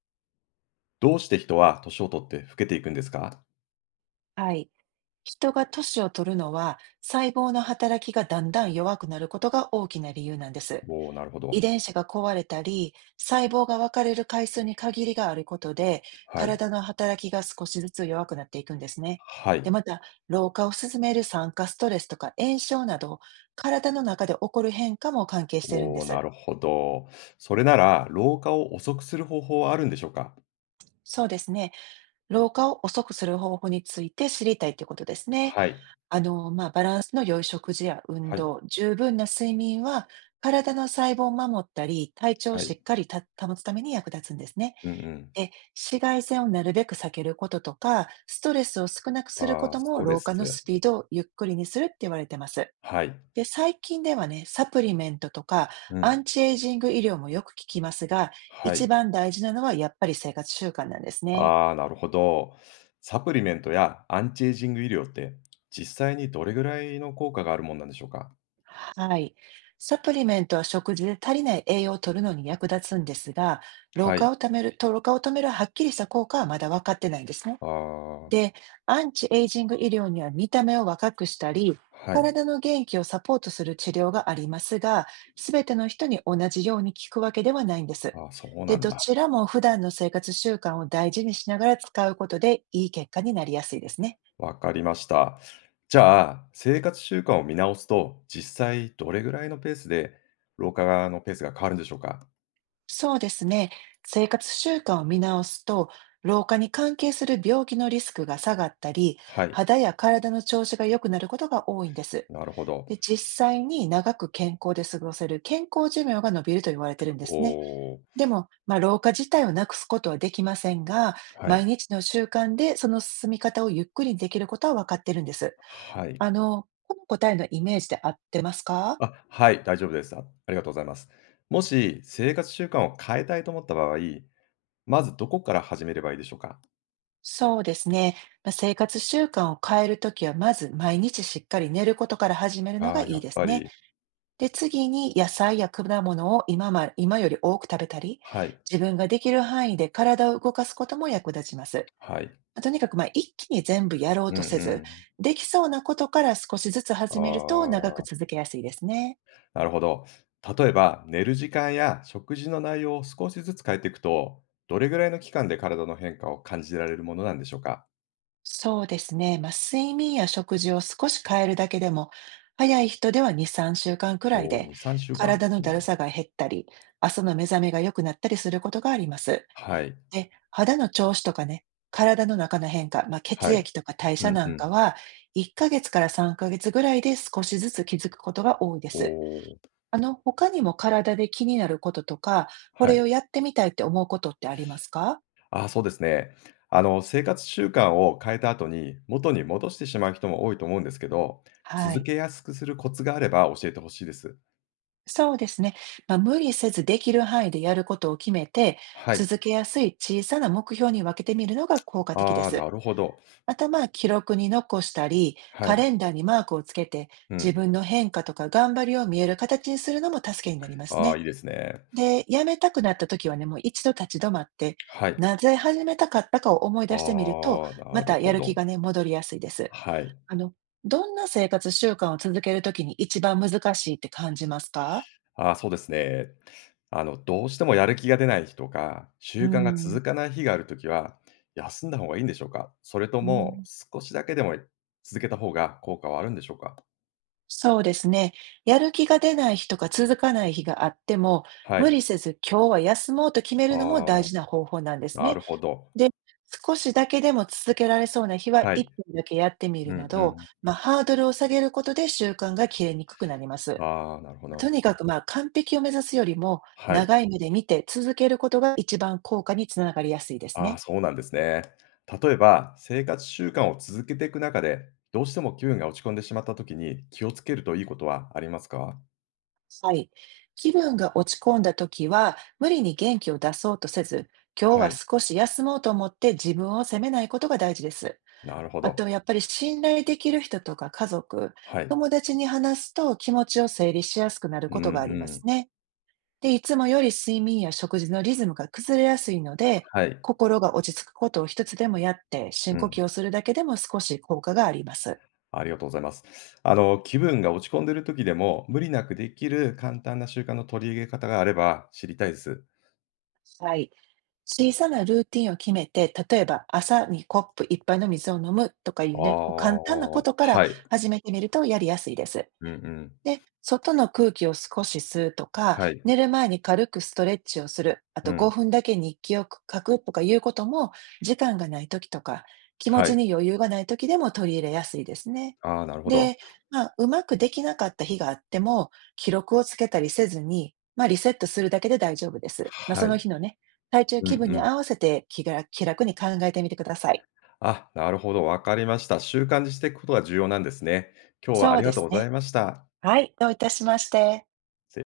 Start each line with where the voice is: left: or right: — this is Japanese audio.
left: どうして人は年を取って老けていくんですか？
right: はい。人が年を取るのは、細胞の働きがだんだん弱くなることが大きな理由なんです。
left: おおー、なるほど。
right: 遺伝子が壊れたり、細胞が分かれる回数に限りがあることで、
left: はい。
right: 体の働きが少しずつ弱くなっていくんですね。
left: は
right: で、
left: い。
right: また、老化を進める酸化ストレスとか炎症など、体の中で起こる変化も関係してるん
left: お
right: で
left: お、な
right: す。
left: るほど。それなら、老化を遅くする方法はあるんでしょうか？
right: そうですね。老化を遅くする方法について知りたいということですね。
left: はい。
right: まあ、バランスの良い食事や運
left: はい。
right: 動、十分な睡眠は、体の細胞を守ったり、体調を
left: は
right: し
left: い。
right: っかりた保つために役立つんですね。
left: うんうん。
right: で、紫外線をなるべく避けることとか、ストレスを少なくするこ
left: ああ、
right: と
left: ス
right: も、
left: トレ
right: 老
left: ス。
right: 化のスピードをゆっくりにするって言われてます。
left: はい。
right: で、最近ではね、サプリメントとか、
left: う
right: ア
left: ん。
right: ンチエイジング医療もよく聞きますが、
left: は
right: 一
left: い。
right: 番大事なのはやっぱり生活習慣なんですね。
left: ああ、なるほど。サプリメントやアンチエイジング医療って、実際にどれぐらいの効果があるもんなんでしょうか？
right: はい。サプリメントは食事で足りない栄養を取るのに役立つんですが、
left: はい。
right: 老化を止めるはっきりした効果はまだ分かってないんですね。
left: ああ、
right: で、アンチエイジング医療には見た目を若くしたり、
left: はい。
right: 体の元気をサポートする治療がありますが、すべての人に同じように効くわけではないんです。
left: ああ、そうな
right: で、
left: ん
right: ど
left: だ。
right: ちらも普段の生活習慣を大事にしながら使うことでいい結果になりやすいですね。
left: わかりました。じゃあ、生活習慣を見直すと、実際どれぐらいのペースで老化のペースが変わるんでしょうか？
right: そうですね。生活習慣を見直すと、老化に関係する病気のリスクが下がったり、
left: はい、
right: 肌や体の調子が良くなることが多いんです。
left: なるほど。
right: で、実際に長く健康で過ごせる健康寿命が伸びると言われてるんで
left: お
right: すね。
left: お、
right: でも、まあ、老化自体をなくすことはできませんが、
left: はい、
right: 毎日の習慣でその進み方をゆっくりできることは分かってるんです。
left: はい。
right: この答えのイメージで合ってますか？
left: あ、はい、大丈夫です。あありがとうございます。もし生活習慣を変えたいと思った場合、まずどこから始めればいいでしょうか？
right: そうですね。まあ、生活習慣を変えるときは、まず毎日しっかり寝ることから始めるのが
left: ああ、
right: い
left: や
right: い
left: っ
right: です
left: ぱ
right: ね。
left: り。
right: で、次に野菜や果物を今より多く食べたり、
left: はい、
right: 自分ができる範囲で体を動かすことも役立ちます。
left: はい。
right: とにかく一気に全部やろう
left: う
right: と
left: んう
right: せず、
left: ん。
right: できそうなことから少しずつ
left: あ
right: 始めると長く
left: あ。
right: 続けやすいですね。
left: なるほど。例えば、寝る時間や食事の内容を少しずつ変えていくと、どれぐらいの期間で体の変化を感じられるものなんでしょうか？
right: そうですね。まあ、睡眠や食事を少し変えるだけでも、早い人では2、3週間くらい
left: おおー、
right: で、
left: 2、3週間。
right: 体の
left: う
right: だる
left: ん、
right: さが減ったり、朝の目覚めが良くなったりすることがあります。
left: はい、
right: で、肌の調子とかね、体の中の変化、まあ、
left: は
right: 血
left: い。
right: 液とか代
left: う
right: 謝
left: ん
right: な
left: う
right: んか
left: ん。
right: は、1ヶ月から3ヶ月ぐらいで少しずつ気づくことが多いで
left: お
right: す。
left: お、
right: 他にも体で気になることとか、こ
left: は
right: れ
left: い。
right: をやってみたいって思うことってありますか？
left: ああ、そうですね。あの、生活習慣を変えた後に、元に戻してしまう人も多いと思うんですけど、
right: は
left: 続
right: い。
left: けやすくするコツがあれば教えてほしいです。
right: そうですね。まあ、無理せずできる範囲でやることを決めて、
left: はい。
right: 続けやすい小さな目標に分けてみるのが効果的で
left: ああ、
right: す。
left: なるほど。
right: また、まあ、記録に残したり、
left: は
right: カ
left: い。
right: レンダーにマークをつけて、
left: う
right: 自
left: ん。
right: 分の変化とか頑張りを見える形にするのも助けになります
left: ああ、
right: ね。
left: いいですね。
right: で、やめたくなった時はね、もう一度立ち止まって、
left: はい。
right: なぜ始めたかったかを思い
left: あ
right: 出してみると、
left: あ、
right: ま
left: なる
right: たや
left: ほ
right: る気
left: ど。
right: がね、戻りやすいです。
left: はい。
right: あの、どんな生活習慣を続けるときに一番難しいって感じますか？
left: ああ、そうですね。あの、どうしてもやる気が出ない日とか、
right: う
left: 習慣が
right: ん。
left: 続かない日があるときは、休んだ方がいいんでしょうか？それと
right: うん、
left: も、少しだけでも続けた方が効果はあるんでしょうか？
right: そうですね。やる気が出ない日とか続かない日があっても、
left: は
right: 無理
left: い。
right: せず今日は休もうと決め
left: あ
right: るのも大
left: あ、
right: 事な方法なんです
left: な
right: ね。
left: るほど。
right: で、少しだけでも続けられそうな日は
left: は
right: 1
left: い。
right: 分だけやってみ
left: う
right: る
left: ん
right: な
left: う
right: ど、
left: ん。
right: まあ、ハードルを下げることで習慣が切れにくくなります。
left: ああ、なるほ
right: と
left: ど。
right: にかくまあ完璧を目指すよりも
left: はい。
right: 長い目で見て続けることが一番効果につながりやすいです
left: ああ、
right: ね。
left: そうなんですね。例えば、生活習慣を続けていく中で、どうしても気分が落ち込んでしまったときに気をつけるといいことはありますか？
right: はい。気分が落ち込んだ時は、無理に元気を出そうとせず、今日
left: は
right: は
left: い。
right: 少し休もうと思って自分を責めないことが大事です。
left: なるほ
right: あと、
left: ど。
right: やっぱり信頼できる人とか家族、
left: はい。
right: 友達に話すと気持ちを整理しやすくなる
left: うん
right: ことがありま
left: う
right: す
left: ん。
right: ね。で、いつもより睡眠や食事のリズムが崩れやすいので、
left: はい。
right: 心が落ち着くことを一つでもやって、
left: う
right: 深呼
left: ん。
right: 吸をするだけでも少し効果があります。
left: ありがとうございます。あの、気分が落ち込んでる時でも、無理なくできる簡単な習慣の取り入れ方があれば知りたいです。
right: はい。小さなルーティンを決めて、例えば朝にコップ一杯の水を飲むとかい
left: あ
right: うね、こう簡単な
left: あ、
right: こ
left: は
right: とから
left: い。
right: 始めてみるとやりやすいです。
left: うんうん。
right: で、外の空気を少し吸うとか、
left: はい。
right: 寝る前に軽くストレッチをする、あ
left: う
right: と
left: ん。
right: 5分だけ日記を書くとかいうことも、時間がない時とか、気持
left: は
right: ち
left: い。
right: に余裕がない時でも取り入れやすいですね。
left: ああ、なるほど。
right: で、まあ、うまくできなかった日があっても、記録をつけたりせずに、まあ、リセットするだけで大丈夫です。まあ、そ
left: は
right: の
left: い。
right: 日のね、体調
left: うん
right: 気分
left: う
right: に
left: ん。
right: 合わせて気楽に考えてみてください。
left: あ、なるほど、わかりました。習慣にしていくことが重要なんですね。今日は
right: そ
left: あ
right: う
left: り
right: で
left: がとう
right: す
left: ござい
right: ね。
left: ました。
right: はい、どういたしまして。